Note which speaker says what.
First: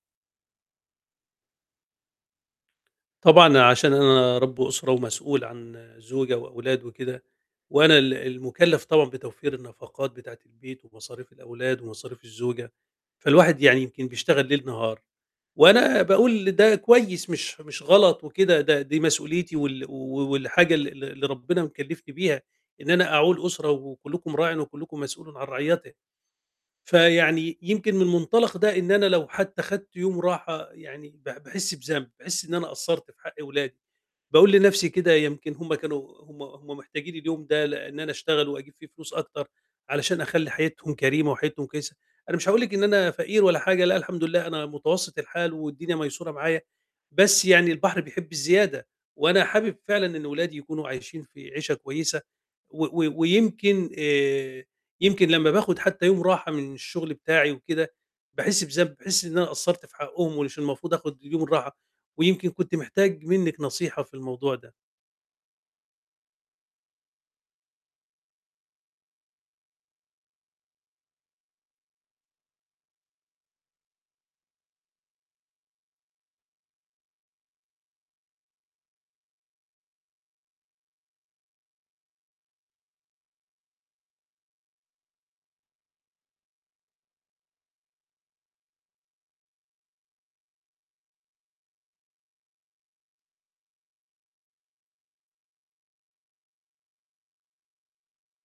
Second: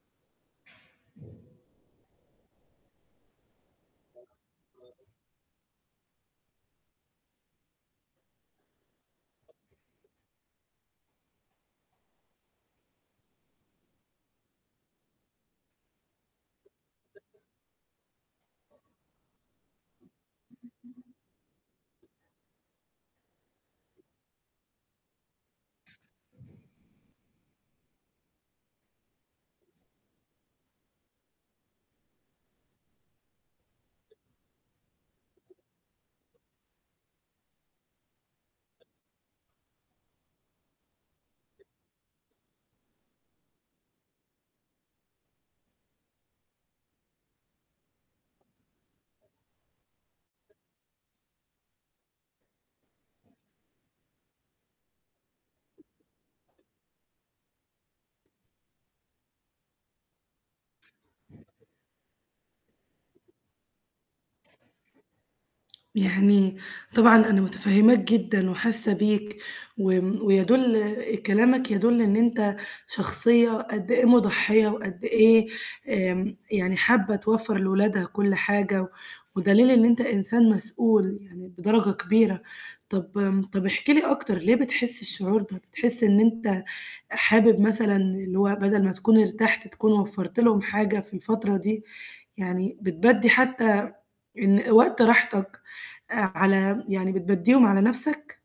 Speaker 1: طبعًا عشان أنا رَب أسرة ومسؤول عن زوجة وأولاد وكده، وأنا ال المُكلَّف طبعًا بتوفير النفقات بتاعة البيت ومصاريف الأولاد ومصاريف الزوجة، فالواحد يعني يمكن بيشتغل ليل نهار، وأنا باقول ده كويس مش مش غلط وكده، ده دي مسؤوليتي وال و والحاجة ال ال اللي ربنا مكلِّفني بيها إن أنا أعول أسرة، وكُلّكم راعٍ وكُلّكم مسؤولٌ عن رعيته. فيعني يمكن من مُنطلق ده إن أنا لو حتى خدت يوم راحة، يعني ب باحس بذنب، باحِس إن أنا قصَّرت في حق ولادي، باقول لنَفسي كده يمكن هُم كانوا هُم هُم محتاجين اليوم ده ل أن أنا أشتغل وأجيب فيه فلوس أكتر، علشان أخلّي حياتهم كريمة وحياتهم كويسة، أنا مش هاقول لِك إن أنا فقير ولا حاجة، لأ الحمد لله أنا متوسط الحال والدنيا ميسورة معايا، بس يعني البحر بيحب الزيادة، وأنا حابب فعلًا إن ولادي يكونوا عايشين في عيشة كويسة، و و ويمكن آآ، يمكن لمّا باخد حتى يوم راحة من الشُغل بتاعي وكده، باحس بذنب، باحس إن أنا قصَّرت في حقُهُم ومش المفروض آخُد اليوم الراحة، ويمكن كنت محتاج منِّك نصيحة في الموضوع ده.
Speaker 2: يعني طبعًا أنا مُتفهِماك جدًا وحاسة بيك، وم ويَدُل كلامك يَدُل إن أنت شخصية قد إيه مُضحِيّة وقد إيه آمم، يعني حابة توفّر لولادها كُل حاجة، و ودليل إن أنت إنسان مسؤول يعني بدرجة كبيرة. طب آمم، طَب احكِ لي أكتر ليه بتحس الشعور ده؟ بتحس إن أنت حابب مثلًا اللي هو بدل ما تكون ارتحت تكون وفَّرت لهُم حاجة في الفترة دي، يعني بتبدِّي حتى إن وقت راحتك آآ على يعني بتبدِّيهم على نَفسك؟